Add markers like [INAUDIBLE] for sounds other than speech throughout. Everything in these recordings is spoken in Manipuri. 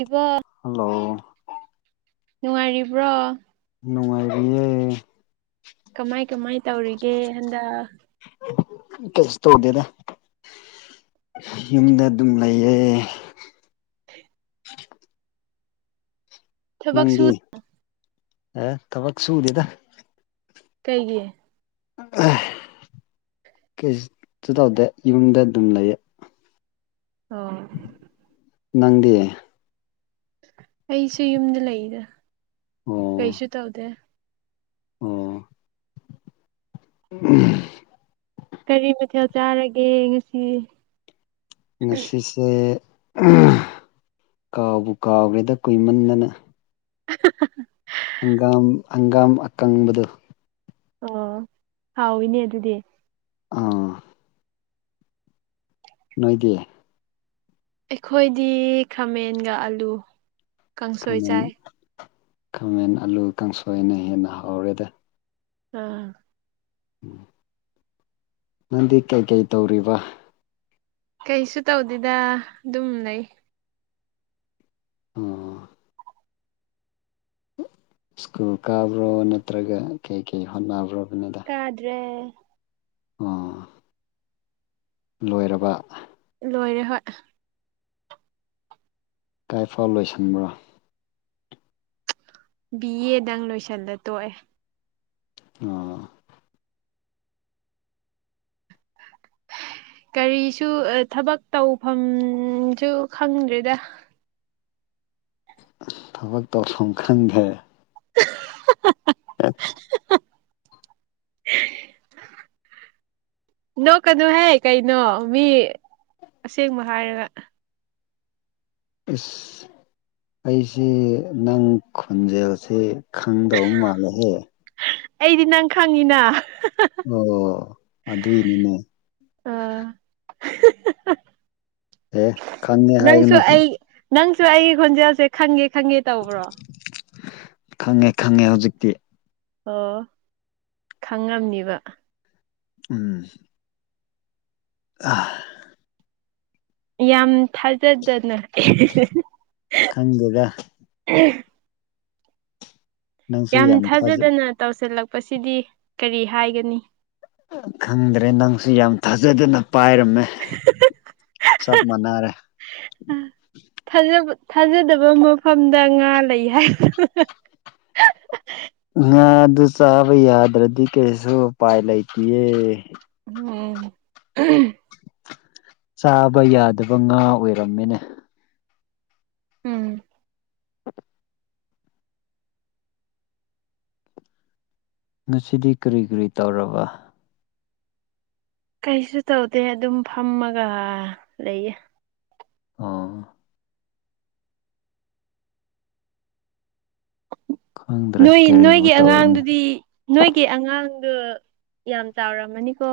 ꯏꯕꯣ ꯍꯜꯂꯣ ꯅꯨꯡꯉꯥꯏꯔꯤꯕ꯭ꯔꯣ ꯅꯨꯡꯉꯥꯏꯔꯤꯌꯦ ꯦ ꯍꯗ ꯀꯩꯁ ꯇꯧꯗꯦꯗ ꯌꯨꯝꯗ ꯑꯗꯨꯝ ꯂꯩꯌꯦ ꯊꯕꯛ ꯅꯗꯤ ꯁꯨ ꯑꯦ ꯊꯕꯛ ꯁꯨꯗꯦꯗ ꯀꯩꯒꯤ ꯀꯩꯁꯨ ꯇꯧꯗꯦ ꯌꯨꯝꯗ ꯑꯗꯨꯝ ꯂꯩꯌꯦ ꯑꯣ ꯅꯪꯗꯤ ꯑꯩꯁꯨ ꯌꯨꯝꯗ ꯂꯩꯗ ꯑꯣ ꯀꯩꯁꯨ ꯇꯧꯗꯦ ꯑꯣ ꯀꯔꯤ ꯃꯊꯦꯜ ꯆꯥꯔꯒꯦ ꯉꯁꯤ ꯉꯁꯤꯁꯦ ꯀꯥꯎꯕꯨ ꯀꯥꯎꯒ꯭ꯔꯦꯗ ꯀꯨꯏꯃꯟꯗꯅ [INAUDIBLE] ꯍꯪꯒꯥꯝ ꯍꯪꯒꯥꯝ ꯑꯀꯪꯕꯗꯨ ꯑꯣ ꯍꯥꯎꯏꯅꯦ ꯑꯗꯨꯗꯤ ꯑꯥ ꯅꯣꯏꯗꯤ ꯑꯩꯈꯣꯏꯗꯤ ꯈꯥꯃꯦꯟꯒ ꯑꯂꯨ ꯀꯥꯡꯁꯣꯏ ꯈꯥꯃꯦꯟ ꯆꯥꯏ ꯈꯥꯃꯦꯟ ꯑꯂꯨ ꯀꯥꯡꯁꯣꯏꯅ ꯍꯦꯟꯅ ꯍꯥꯎꯔꯦꯗ ꯑꯥ ꯎꯝ ꯅꯪꯗꯤ ꯀꯩꯀꯩ ꯇꯧꯔꯤꯕ ꯀꯩꯁꯨ ꯇꯧꯗꯦꯗ ꯑꯗꯨꯝ ꯂꯩ ꯑꯣ ꯁ꯭ꯀꯨꯜ ꯀꯥꯕ꯭ꯔꯣ ꯅꯠꯇ꯭ꯔꯒ ꯀꯩꯀꯩ ꯍꯣꯠꯅꯕ꯭ꯔꯣ ꯀꯗ꯭ꯔꯦ ꯑꯣ ꯂꯣꯏꯔꯕ ꯂꯣꯏꯔꯦ ꯍꯣꯏ ꯀꯥꯏꯐꯥꯎ ꯂꯣꯏꯁꯟꯕ꯭ꯔꯥ ꯕꯤ ꯑꯦꯗꯪ ꯂꯣꯏꯁꯜꯂ ꯇꯣꯛꯑꯦ ꯑꯥ [INAUDIBLE] ꯀꯔꯤꯁꯨ ꯊꯕꯛ ꯇꯧꯐꯝꯁꯨ ꯈꯪꯗ꯭ꯔꯦꯗ ꯊꯕꯛ ꯇꯧꯐꯝ ꯈꯪꯈ꯭ꯔꯦ [INAUDIBLE] ꯑ [INAUDIBLE] ꯅꯣꯛꯀꯅꯨꯍꯦ ꯀꯩꯅꯣ ꯃꯤ ꯑꯁꯦꯡꯕ ꯍꯥꯏꯔꯒ ꯏꯁꯁ ꯑꯩꯁꯦ ꯅꯪ ꯈꯨꯟꯖꯁꯦ ꯈꯪꯗꯧ ꯃꯥꯜꯂꯦꯍꯦ ꯑꯩꯗꯤ ꯅꯪ ꯈꯪꯉꯤꯅ ꯑꯣ ꯑꯗ ꯏꯅꯤꯅꯦ [INAUDIBLE] ꯑꯦꯦ ꯈꯪꯉꯦ ꯅꯪꯁꯨ ꯍꯥꯏꯒꯅ ꯑꯩ ꯅꯪꯁꯨ ꯑꯩꯒꯤ ꯈꯣꯟꯖꯦꯜꯁꯦ ꯈꯪꯒꯦ ꯈꯪꯒꯦ ꯇꯧꯕ꯭ꯔꯣ ꯈꯪꯉꯦ ꯈꯪꯉꯦ ꯍꯧꯖꯤꯛꯇꯤ ꯑꯣ ꯈꯪꯉꯝꯅꯤꯕ ꯎꯝ ꯑ ꯌꯥꯝ ꯊꯥꯖꯗꯅ ꯈꯪꯕꯒ ꯅꯪꯁꯨ ꯌꯥꯝ ꯊꯥꯖ ꯊꯥꯖꯗꯅ ꯇꯧꯁꯤꯜꯂꯛꯄꯁꯤꯗꯤ ꯀꯔꯤ ꯍꯥꯏꯒꯅꯤ ꯈꯪꯗ꯭ꯔꯦ ꯅꯪꯁꯨ ꯌꯥꯝ ꯊꯥꯖꯗꯅ ꯄꯥꯏꯔꯃꯦ ꯆꯕ ꯃꯅꯥꯔꯦ ꯊꯥꯖꯗꯕ ꯃꯐꯝꯗ ꯉꯥ ꯂꯩ ꯍꯥꯏ ꯉꯥ ꯑꯗꯨ ꯆꯥꯕ ꯌꯥꯗ꯭ꯔꯗꯤ ꯀꯔꯤꯁꯨ ꯎꯄꯥꯏ ꯂꯩꯇꯦꯦ ꯑꯣꯝ ꯆꯥꯕ ꯌꯥꯗꯕ ꯉꯥ ꯑꯣꯏꯔꯝꯃꯤꯅꯦ ꯎꯝ ꯉꯁꯤꯗꯤ ꯀꯔꯤ ꯀꯔꯤ ꯇꯧꯔꯕ ꯀꯩꯁꯨ ꯇꯧꯗꯦ ꯑꯗꯨꯝ ꯐꯝꯃꯒ ꯂꯩꯌꯦ ꯑꯥ ꯈꯪꯗ꯭ꯔꯦ ꯅꯣꯏ ꯀꯔꯤꯕꯨ ꯅꯣꯏꯒꯤ ꯇꯧꯔꯅꯤ ꯑꯉꯥꯡꯗꯨꯗꯤ ꯅꯣꯏꯒꯤ ꯑꯉꯥꯡ ꯑꯗꯨ ꯌꯥꯝ ꯆꯥꯎꯔꯝꯃꯅꯤꯀꯣ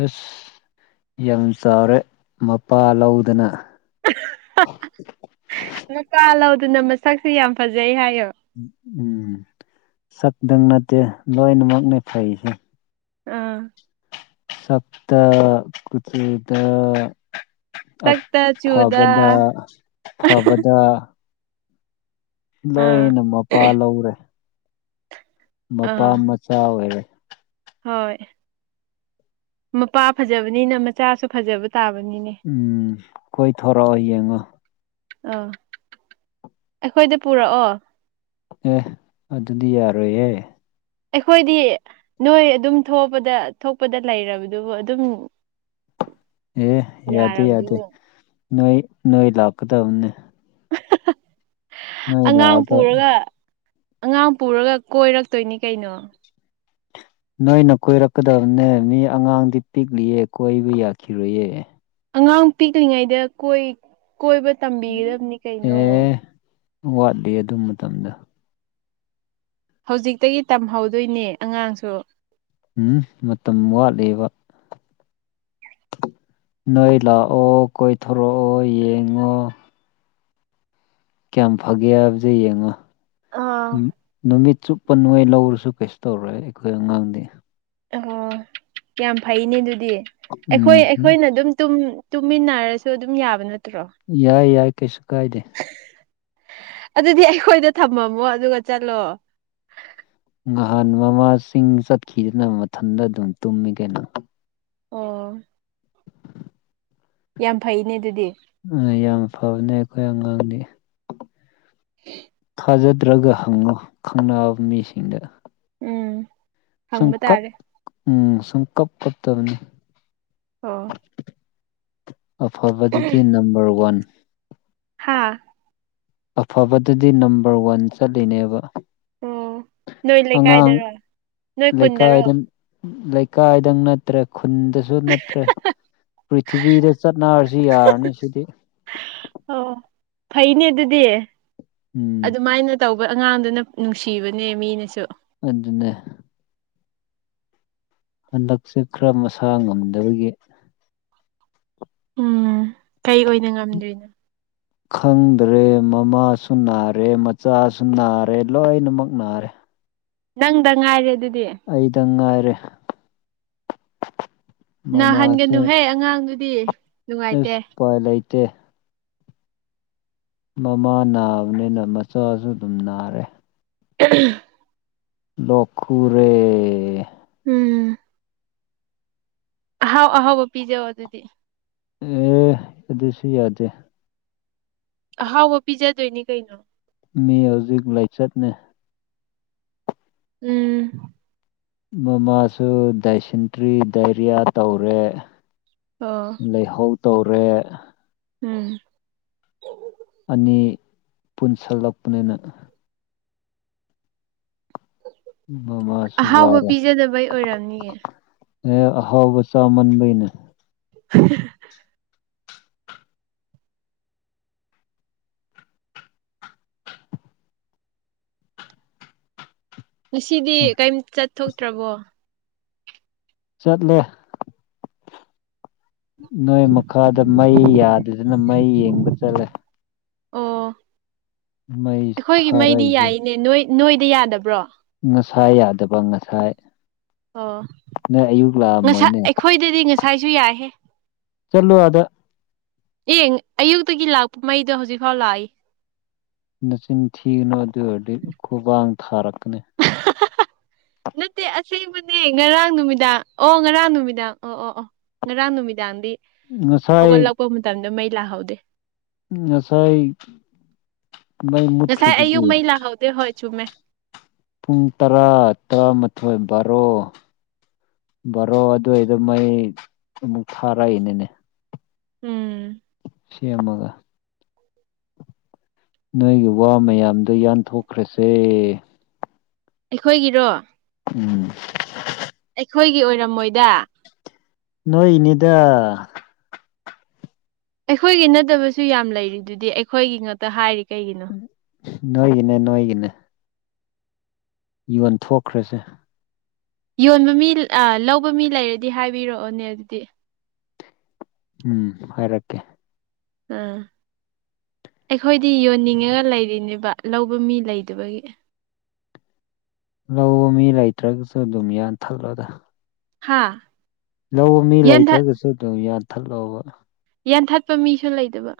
ꯑꯁ ꯌꯥꯝ ꯆꯥꯎꯔꯦ ꯃꯄꯥ ꯂꯧꯗꯅ ꯃꯀꯥ ꯂꯧꯗꯨꯅ ꯃꯁꯛꯁꯨ ꯌꯥꯝ ꯐꯖꯩ ꯍꯥꯏꯌꯣ ꯎꯝ ꯁꯛꯛꯇꯪ ꯅꯠꯇꯦ ꯂꯣꯏꯅꯃꯛꯅꯦ ꯐꯩꯁꯦ ꯑꯥ ꯁꯞꯇ ꯄꯨꯊꯗ ꯁꯛꯇ ꯆꯨꯗ ꯑꯐꯕꯗ ꯐꯕꯗ ꯑꯥ ꯂꯣꯏꯅ ꯃꯄꯥ ꯂꯧꯔꯦ ꯃꯄꯥ ꯑꯥ ꯃꯆꯥ ꯑꯣꯏꯔꯦ ꯍꯣꯏ ꯃꯄꯥ ꯐꯖꯕꯅꯤꯅ ꯃꯆꯥꯁꯨ ꯐꯖꯕ ꯇꯥꯕꯅꯤꯅꯦ ꯎꯝ ꯀꯣꯏ ꯊꯣꯔꯥ ꯑꯣꯏꯌꯦꯉ ꯑꯥ ꯑꯩꯈꯣꯏꯗ ꯄꯨꯔꯛꯑꯣ ꯑꯦ ꯑꯗꯨꯗꯤ ꯌꯥꯔꯣꯏꯍꯦ ꯑꯩꯈꯣꯏꯗꯤ ꯅꯣꯏ ꯑꯗꯨꯝ ꯊꯣꯛꯄꯗ ꯊꯣꯛꯄꯗ ꯂꯩꯔꯕꯗꯨꯕꯨ ꯑꯗꯨꯝ [INAUDIBLE] ꯑꯦ ꯌꯥꯗ ꯌꯥꯗ ꯌꯥꯔꯕꯗꯨꯕꯨ ꯅꯣꯏ ꯅꯣꯡꯏ ꯂꯥꯛꯀꯗ ꯎꯦ ꯑꯉꯥꯡ ꯂꯥꯛꯑꯒ ꯄꯨꯔꯒ ꯑꯉꯥꯡ ꯄꯨꯔꯒ ꯀꯣꯏꯔꯛꯇꯣꯏꯅꯤ ꯀꯩꯅꯣ ꯅꯣꯏꯅ ꯀꯣꯏꯔꯛꯀꯗꯕꯅꯦ ꯃꯤ ꯑꯉꯥꯡꯗꯤ ꯄꯤꯛꯂꯤꯑ ꯀꯣꯏꯕ ꯌꯥꯈꯤꯔꯣꯏꯌꯦ ꯑꯉꯥꯡ ꯄꯤꯛꯂꯤꯉꯩꯗ ꯀꯣꯏꯕ ꯎꯝ ꯇꯝꯕꯤꯒꯗꯕꯅꯤ ꯀꯩꯅꯣ ꯑꯦ ꯋꯥꯠꯂꯤ ꯑꯗꯨ ꯃꯇꯝꯗ ꯍꯧꯖꯤꯛꯇꯒꯤ ꯇꯝꯍꯧꯗꯣꯏꯅꯦ ꯑꯉꯥꯡꯁꯨ ꯎꯝ ꯃꯇꯝ ꯋꯥꯠꯂꯦꯕ ꯅꯣꯏ ꯂꯥꯛꯑꯣ ꯀꯣꯏꯊꯣꯔꯛꯑꯣ ꯌꯦꯡꯉꯣ ꯀꯌꯥꯝ ꯐꯒꯦ ꯍꯥꯏꯕꯗ ꯌꯦꯡꯉꯣ ꯑꯥ ꯅꯨꯃꯤꯠ ꯆꯨꯞꯄ ꯅꯩ ꯂꯧꯔꯁꯨ ꯀꯩꯁꯨ ꯇꯧꯔꯦ ꯑꯩꯈꯣꯏ ꯑꯉꯥꯡꯗꯤ ꯑꯣ ꯌꯥꯝ ꯐꯩꯅꯦ ꯑꯗꯨꯗꯤ ꯑꯩꯈꯣꯏ ꯎꯝ ꯑꯩꯈꯣꯏꯅ ꯑꯗꯨꯝ ꯇꯨꯝ ꯇꯨꯃꯤꯟꯅꯔꯁꯨ ꯑꯗꯨꯝ ꯌꯥꯕ ꯅꯠꯇꯦ ꯌꯥꯏ ꯌꯥꯏ ꯀꯩꯁꯨ ꯀꯥꯏꯗꯦ ꯑꯗꯨꯗꯤ ꯑꯩꯈꯣꯏꯗ ꯊꯝꯃꯝꯃꯣ ꯑꯗꯨꯒ ꯆꯠꯂꯣ ꯅꯍꯥꯟ ꯃꯃꯥꯁꯤꯡ ꯆꯠꯈꯤꯗꯅ ꯃꯊꯟꯗ ꯑꯗꯨꯝ ꯇꯨꯝꯃꯤ ꯀꯩꯅꯣ ꯑꯣ ꯌꯥꯝ ꯐꯩꯅꯦ ꯑꯗꯨꯗꯤ ꯌꯥꯝ ꯐꯕꯅꯦ ꯑꯩꯈꯣꯏ ꯑꯉꯥꯡꯅꯤ ꯍ ꯇꯥꯖꯗ꯭ꯔꯒ ꯍꯪꯉꯣ ꯈꯪꯕ ꯃꯤꯁꯤꯡꯗ ꯎꯝ ꯁꯨꯝ ꯍꯪꯕ ꯀꯞ ꯇꯥꯔꯦ ꯎꯝ ꯁꯨꯝ ꯀꯞ ꯀꯞꯇꯕꯅꯤ ꯑꯣ ꯑꯐꯕꯗꯨꯗꯤ ꯅꯝꯕꯔ ꯋꯥꯟ ꯍꯥꯥ ꯑꯐꯕꯗꯗꯤ ꯅꯝꯕꯔ ꯋꯥꯟ ꯆꯠꯂꯤꯅꯦꯕ ꯑꯣ ꯅꯣꯏ ꯑꯉꯥꯡ ꯂꯩꯀꯥꯏꯗꯔꯣ ꯅꯣꯏ ꯈꯨꯟꯗꯔꯣ ꯂꯩꯀꯥꯏꯗ ꯂꯩꯀꯥꯏꯗꯪ ꯅꯠꯇ꯭ꯔꯦ ꯈꯨꯟꯗꯁꯨ ꯅꯠꯇ꯭ꯔꯦ ꯄ꯭ꯔꯤꯊꯤꯕꯤꯗ ꯆꯠꯅꯔꯁꯨ ꯌꯥꯔꯅꯤ ꯁꯤꯗꯤ ꯑꯣ ꯐꯩꯅꯦ ꯑꯗꯨꯗꯤ ꯎꯝ ꯑꯗꯨꯃꯥꯏꯅ ꯇꯧꯕ ꯑꯉꯥꯡꯗꯨꯅ ꯅꯨꯡꯁꯤꯕꯅꯦ ꯃꯤꯅꯁꯨ ꯑꯗꯨ ꯑꯗꯨꯟꯅꯦ ꯍꯟꯗꯛꯁꯦ ꯈꯔ ꯃꯁꯥ ꯉꯝꯗꯕꯒꯤ ꯎꯝ ꯀꯩ ꯑꯣꯏꯅ ꯉꯝꯗ꯭ꯔꯤꯅꯣ ꯈꯪꯗ꯭ꯔꯦ ꯃꯃꯥꯁꯨ ꯅꯥꯔꯦ ꯃꯆꯥꯁꯨ ꯅꯥꯔꯦ ꯂꯣꯏꯅꯃꯛ ꯅꯥꯔꯦ ꯅꯪꯗ ꯉꯥꯏꯔꯦ ꯑꯗꯨꯗꯤ ꯑꯩꯗ ꯉꯥꯏꯔꯦ ꯅꯥꯍꯟꯒꯅꯨꯍꯦ ꯑꯉꯥꯡꯗꯨꯗꯤ ꯅꯨꯡꯉꯥꯏꯇꯦ ꯏꯁ ꯎꯄꯥꯏ ꯂꯩꯇꯦ ꯃꯃꯥ ꯅꯥꯕꯅꯤꯅ ꯃꯆꯥꯁꯨ ꯑꯗꯨꯝ ꯅꯥꯔꯦ [UNINTELLIGIBLE] ꯂꯣꯛꯈꯦ ꯎꯝ ꯑꯍꯥꯎ ꯑꯍꯥꯎꯕ ꯄꯤꯖꯕ ꯑꯗꯨꯗꯤ ꯑꯦ ꯑꯗꯨꯗꯁꯨ ꯌꯥꯗꯦ ꯑꯍꯥꯎꯕ ꯄꯤꯖꯗꯣꯏꯅꯤ ꯀꯩꯅꯣ ꯃꯤ ꯍꯧꯖꯤꯛ ꯂꯥꯏꯆꯠꯅꯦ ꯎꯝ ꯃꯃꯥꯁꯨ ꯗꯥꯏꯁꯟꯇ꯭ꯔꯤ ꯗꯥꯏꯔꯤꯌꯥ ꯇꯧꯔꯦ ꯑꯣ ꯂꯩꯍꯧ ꯇꯧꯔꯦ ꯎꯝ ꯑꯅꯤ ꯄꯨꯟꯁꯤꯜꯂꯛꯄꯅꯤꯅ ꯑꯍꯥꯎꯕ ꯃꯃꯁꯨꯒꯔ ꯄꯤꯖꯗꯕꯩ ꯑꯣꯏꯔꯝꯅꯤꯌꯦ ꯑꯦ ꯑꯍꯥꯎꯕꯆꯥꯥꯎ ꯃꯟꯕꯩꯅ [INAUDIBLE] ꯉꯁꯤꯗꯤ ꯀꯩꯝ ꯆꯠꯊꯣꯛꯇ꯭ꯔꯕꯣ ꯆꯠꯂꯦ ꯅꯣꯏ ꯃꯈꯥꯗ ꯃꯩ ꯌꯥꯗꯗꯅ ꯃꯩ ꯌꯦꯡꯕ ꯆꯠꯂꯦ ꯑꯣ ꯃꯩ ꯑꯩꯈꯣꯏꯒꯤ ꯃꯩꯗꯤ ꯊꯥꯔꯛꯏꯁꯦ ꯌꯥꯏꯅꯦ ꯅꯣꯏ ꯅꯣꯏꯗ ꯌꯥꯗꯕ꯭ꯔꯣ ꯉꯁꯥꯏ ꯌꯥꯗꯕ ꯉꯁꯥꯏ ꯑꯣ ꯅꯣꯏ ꯑꯌꯨꯛ ꯉꯁꯥꯏ ꯂꯥꯛꯑꯝꯃꯣꯏꯅꯦ ꯑꯩꯈꯣꯏꯗꯗꯤ ꯉꯁꯥꯏꯁꯨ ꯌꯥꯏꯍꯦ ꯆꯂꯨꯗ ꯑꯦꯡ ꯑꯌꯨꯛꯇꯒꯤ ꯂꯥꯛꯄ ꯃꯩꯗꯣ ꯍꯧꯖꯤꯛꯐꯥꯎ ꯂꯥꯛꯏ ꯅꯆꯤꯟ ꯊꯤꯒꯨꯅꯨ ꯑꯗꯨ ꯑꯣꯏꯔꯗꯤ ꯈꯨꯕꯥꯡ ꯊꯥꯔꯛꯀꯅꯤ ꯑ ꯁꯤꯕꯅꯦ ꯉꯔꯥꯡ ꯅꯨꯃꯤꯗꯥꯡ ꯑꯣ ꯉꯔꯥꯡ ꯅꯨꯃꯤꯗꯥꯡ ꯑꯣ ꯑꯣ ꯑꯣ ꯉꯔꯥꯡ ꯅꯨꯃꯤꯗꯥꯡꯗꯤ ꯉꯁꯥꯏ ꯍꯧꯒꯠꯂꯛꯄ ꯃꯇꯝꯗ ꯃꯩ ꯂꯥꯛꯍꯧꯗꯦ ꯉꯁꯥꯏ ꯃꯩ ꯉꯁꯥꯏ ꯑꯌꯨꯛ ꯃꯨꯠꯈ꯭ꯔꯤꯗꯨꯗꯤ ꯃꯩ ꯂꯥꯛꯍꯧꯗꯦ ꯍꯣꯏ ꯆꯨꯝꯃꯦ ꯄꯨꯡ ꯇꯔꯥ ꯇꯔꯥꯃꯥꯊꯣꯏ ꯕꯥꯔꯣ ꯕꯥꯔꯣ ꯑꯗꯨꯏꯗꯣ ꯃꯩ ꯑꯃꯨꯛ ꯊꯥꯔꯛꯏꯅꯤꯅꯦ ꯎꯝ ꯁꯤꯃꯒ ꯅꯣꯏꯒꯤ ꯋꯥ ꯃꯌꯥꯝꯗꯣ ꯌꯥꯟꯊꯣꯛꯈ꯭ꯔꯁꯦ ꯑꯩꯈꯣꯏꯒꯤꯔꯣ ꯎꯝ ꯑꯩꯈꯣꯏꯒꯤ ꯑꯣꯏꯔꯝꯃꯣꯏꯗ ꯅꯣꯏꯅꯤꯗ ꯑꯩꯈꯣꯏꯒꯤ ꯅꯠꯇꯕꯁꯨ ꯌꯥꯝ ꯂꯩꯔꯤ ꯑꯗꯨꯗꯤ ꯑꯩꯈꯣꯏꯒꯤ ꯉꯥꯛꯛꯇ ꯍꯥꯏꯔꯤ ꯀꯩꯒꯤꯅꯣ ꯅꯏ ꯀ ꯅꯣꯡꯥꯏ ꯀꯅꯦ ꯌꯣꯟꯊꯣꯛꯈ꯭ꯔꯁꯦ ꯌꯣꯟꯕ ꯃꯤ ꯂꯧꯕ ꯃꯤ ꯂꯩꯔꯗꯤ ꯍꯥꯏꯕꯤꯔꯛꯑꯣꯅꯦ ꯑꯗꯨꯗꯤ ꯎꯝ ꯍꯥꯏꯔꯀꯦ ꯑꯥ ꯑꯩꯈꯣꯏꯗꯤ ꯌꯣꯟꯅꯤꯡꯉꯒ ꯂꯩꯔꯤꯅꯦꯕ ꯂꯧꯕ ꯃꯤ ꯂꯩꯗꯕꯒꯤ ꯂꯧꯕ ꯃꯤ ꯂꯩꯇ꯭ꯔꯒꯁꯨ ꯑꯗꯨꯝ ꯌꯥꯟꯊꯠꯂꯣꯗ ꯍꯥꯥ ꯂꯧꯕ ꯃꯤ ꯂꯩꯇ꯭ꯔꯒꯁꯨ ꯑꯗꯨꯝ ꯌꯥꯟꯊꯠꯂꯛꯕ ꯌꯥꯟꯊꯠꯄ ꯃꯤꯁꯨ ꯂꯩꯗꯕ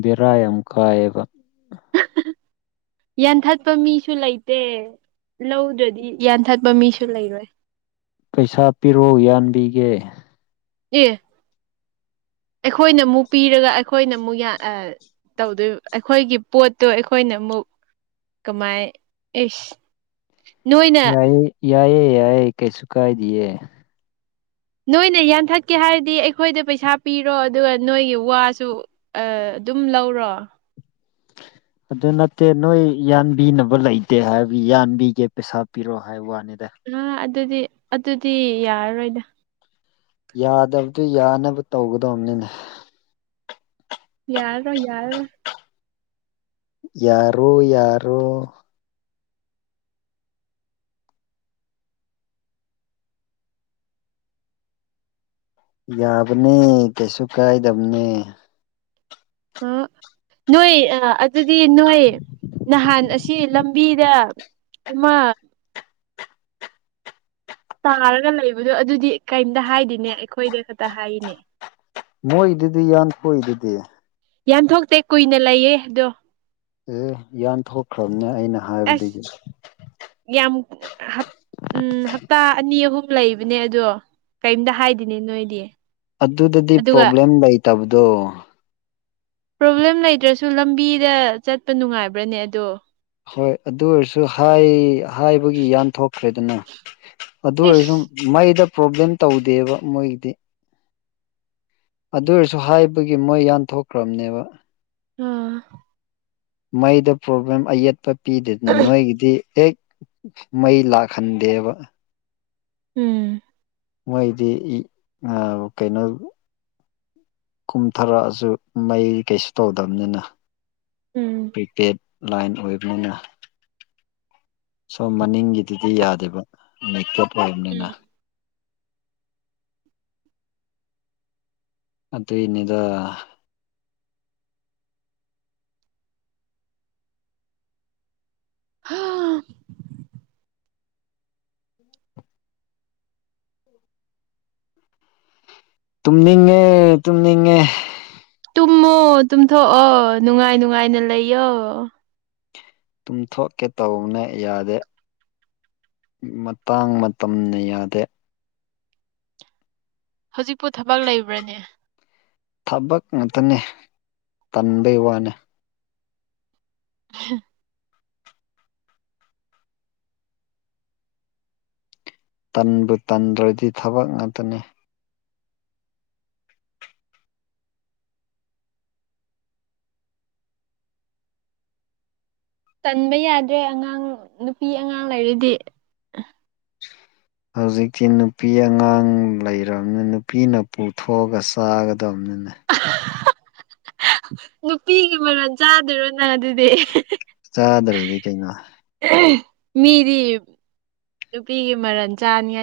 ꯕꯤꯔꯥꯌꯥꯝ ꯀꯥ ꯌꯥꯟꯊꯠꯄ ꯃꯤꯁꯨ ꯂꯩꯇꯦ ꯂꯧꯗꯨꯗꯤ ꯌꯥꯟꯊꯠꯄ ꯃꯤꯁꯨ ꯂꯩꯔꯣꯏ ꯄꯩꯁꯥ ꯄꯤꯔꯣ ꯌꯥꯟꯕꯤꯒꯦ ꯑꯦ ꯑꯩꯈꯣꯏꯅ ꯑꯃꯨꯛ ꯄꯤꯔꯒ ꯑꯩꯈꯣꯏꯅ ꯑꯃꯨꯛ ꯇꯧꯗꯣꯏ ꯑꯩꯈꯣꯏꯒꯤ ꯄꯣꯠꯇꯣ ꯑꯩꯈꯣꯏꯅ ꯑꯃꯨꯛ ꯀꯃꯥꯏ ꯏꯤꯁ ꯌꯥꯏꯌꯦ ꯌꯥꯏꯌꯦ ꯌꯥꯏꯌꯦ ꯀꯩꯁꯨ ꯀꯥꯏꯗꯌꯦ ꯅꯣꯏꯅ ꯌꯥꯟꯊꯠꯀꯦ ꯍꯥꯏꯔꯗꯤ ꯑꯩꯈꯣꯏꯗ ꯄꯩꯁꯥ ꯄꯤꯔꯣ ꯑꯗꯨꯒ ꯅꯣꯏꯒꯤ ꯋꯥꯁꯨ ꯑꯗꯨꯝ ꯂꯧꯔꯣ [UNINTELLIGIBLE] ꯑꯗꯨ ꯅꯠꯇꯦ ꯅꯣꯏ ꯌꯥꯟꯕꯤꯅꯕ ꯂꯩꯇꯦ ꯍꯥꯏꯗꯤ ꯌꯥꯟꯕꯤꯒꯦ ꯄꯩꯁꯥ ꯄꯤꯔꯣ ꯍꯥꯏ ꯋꯥꯅꯤ ꯑꯥ ꯑꯗꯨꯗꯤ ꯑꯗꯨꯗꯤ ꯌꯥꯔꯔꯣꯏꯗ ꯌꯥꯗꯕꯗꯨꯣ ꯌꯥꯅꯕ ꯇꯧꯒꯗꯕꯅꯤꯅꯦ ꯌꯥꯔꯣ ꯌꯥꯔ ꯌꯥꯔꯣ ꯌꯔꯣ ꯌꯥꯕꯅꯦ ꯀꯩꯁꯨ ꯀꯥꯏꯗꯕꯅꯦ ꯑ ꯅꯣꯏ ꯑꯗꯨꯗꯤ ꯅꯣꯏ ꯅꯍꯥꯟ ꯑꯁꯤ ꯂꯝ ꯕꯤꯗ ꯏꯃ ꯇꯥꯔꯒ ꯂꯩꯕꯗꯣ ꯑꯗꯨꯗꯤ ꯀꯔꯤꯝꯇ ꯍꯥꯏꯗꯤꯅꯦ ꯑꯩꯈꯣꯏꯗ ꯈꯛꯇ ꯍꯥꯏꯔꯤꯅꯦ ꯃꯣꯏꯗꯨꯗꯤ ꯌꯥꯟꯊꯣꯏꯗꯨꯗꯤ ꯌꯥꯟꯊꯣꯛꯇꯦ ꯀꯨꯏꯅ ꯂꯩꯌꯦ ꯑꯗꯣ ꯑꯦ ꯌꯥꯟ ꯊꯣꯛꯈ꯭ꯔꯕꯅꯦ ꯑꯩꯅ ꯍꯥꯏꯕꯗꯒꯤ ꯌꯥꯝꯞ ꯎꯝ ꯍꯞꯇꯥ ꯑꯅꯤ ꯑꯍꯨꯝ ꯂꯩꯕꯅꯦ ꯑꯗꯣ ꯀꯔꯤꯝꯇ ꯍꯥꯏꯗꯤꯅꯦ ꯅꯣꯏꯗꯤ ꯑꯗꯨꯗꯗꯤ ꯑꯗꯨꯒ ꯄ꯭ꯔꯣꯕ꯭ꯂꯦꯝ ꯂꯩꯇꯕꯗꯣ ꯄ꯭ꯔꯣꯕ꯭ꯂꯦꯝ ꯂꯩꯇ꯭ꯔꯁꯨ ꯂꯝꯕꯤꯗ ꯆꯠꯄ ꯅꯨꯡꯉꯥꯏꯕ꯭ꯔꯅꯦ ꯑꯗꯣ ꯍꯣꯏ ꯑꯗꯨ ꯑꯣꯏꯔꯁꯨ ꯍꯥꯏ ꯍꯥꯏꯕꯒꯤ ꯌꯥꯟꯊꯣꯛꯈ꯭ꯔꯦꯗꯅ ꯑꯗꯨ ꯑꯣꯏꯔꯁꯨ ꯏꯁ ꯃꯩꯗ ꯄ꯭ꯔꯣꯕ꯭ꯂꯦꯝ ꯇꯧꯗꯦꯕ ꯃꯣꯏꯒꯤꯗꯤ ꯑꯗꯨ ꯑꯣꯏꯔꯁꯨ ꯍꯥꯏꯕꯒꯤ ꯃꯣꯏ ꯌꯥꯟꯊꯣꯛꯈ꯭ꯔꯕꯅꯦꯕ ꯎꯝ ꯃꯩꯗ ꯄ꯭ꯔꯣꯕ꯭ꯂꯦꯝ ꯑꯌꯦꯠꯄ ꯄꯤꯗꯗꯅ ꯅꯣꯏꯒꯤꯗꯤ ꯍꯦꯛ ꯃꯩ ꯂꯥꯛꯍꯟꯗꯦꯕ ꯎꯝ ꯃꯣꯏꯗꯤ ꯀꯩꯅꯣ ꯀꯨꯝꯊꯔꯛꯑꯁꯨ ꯃꯩ ꯀꯩꯁꯨ ꯇꯧꯗꯕꯅꯤꯅ ꯎꯝ ꯄ꯭ꯔꯤꯄꯦꯗ ꯂꯥꯏꯟ ꯑꯣꯏꯕꯅꯤꯅ ꯁꯣ ꯃꯅꯤꯡꯒꯤꯗꯨꯗꯤ ꯌꯥꯗꯦꯕ ꯃꯦꯛꯇꯞ ꯑꯣꯏꯕꯅꯤꯅ ꯑꯗꯨ ꯏꯟꯅꯗ ꯍꯥ ꯇꯨꯝꯅꯤꯡꯉ ꯇꯨꯝꯅꯤꯡꯉ ꯇꯨꯝꯃꯣ ꯇꯨꯝꯊꯣꯛꯑꯣ ꯅꯨꯡꯉꯥꯏ ꯅꯨꯡꯉꯥꯏꯅ ꯂꯩꯌꯣ ꯇꯨꯝꯊꯣꯛꯀꯦ ꯇꯧꯕꯅꯦ ꯌꯥꯗꯦ ꯃꯇꯥꯡ ꯃꯇꯝꯝꯅ ꯌꯥꯗꯦ ꯍꯧꯖꯤꯛꯄꯨ ꯊꯕꯛ ꯂꯩꯕ꯭ꯔꯅꯦ ꯊꯕꯛ ꯉꯇꯅꯦ ꯇꯟꯕꯩ ꯋꯥꯅꯤ [UNINTELLIGIBLE] ꯇꯟꯕꯨ ꯇꯟꯗ꯭ꯔꯗꯤ ꯊꯕꯛ ꯉꯥꯛꯇꯅꯤ ꯆꯟꯕ ꯌꯥꯗ꯭ꯔꯦ ꯑꯉꯥꯡ ꯅꯨꯄꯤ ꯑꯉꯥꯡ ꯂꯩꯔꯤꯗꯤ ꯍꯧꯖꯤꯛꯇꯤ ꯅꯨꯄꯤ ꯑꯉꯥꯡ ꯂꯩꯔꯕꯔꯕꯅꯤ ꯅꯨꯄꯤꯅ ꯄꯨꯊꯣꯛꯑꯒ ꯆꯥꯒꯗꯕꯅꯤ [INAUDIBLE] ꯅꯨꯄꯤꯒꯤ ꯃꯔꯣꯟ ꯆꯥꯗꯣꯏꯔꯣꯅ ꯑꯗꯨꯗꯤ ꯆꯗꯔꯗꯤ ꯀꯩꯅꯣ ꯃꯤꯗꯤ ꯅꯨꯄꯤꯒꯤ ꯃꯔꯜ ꯆꯥꯅꯤꯉꯥꯏ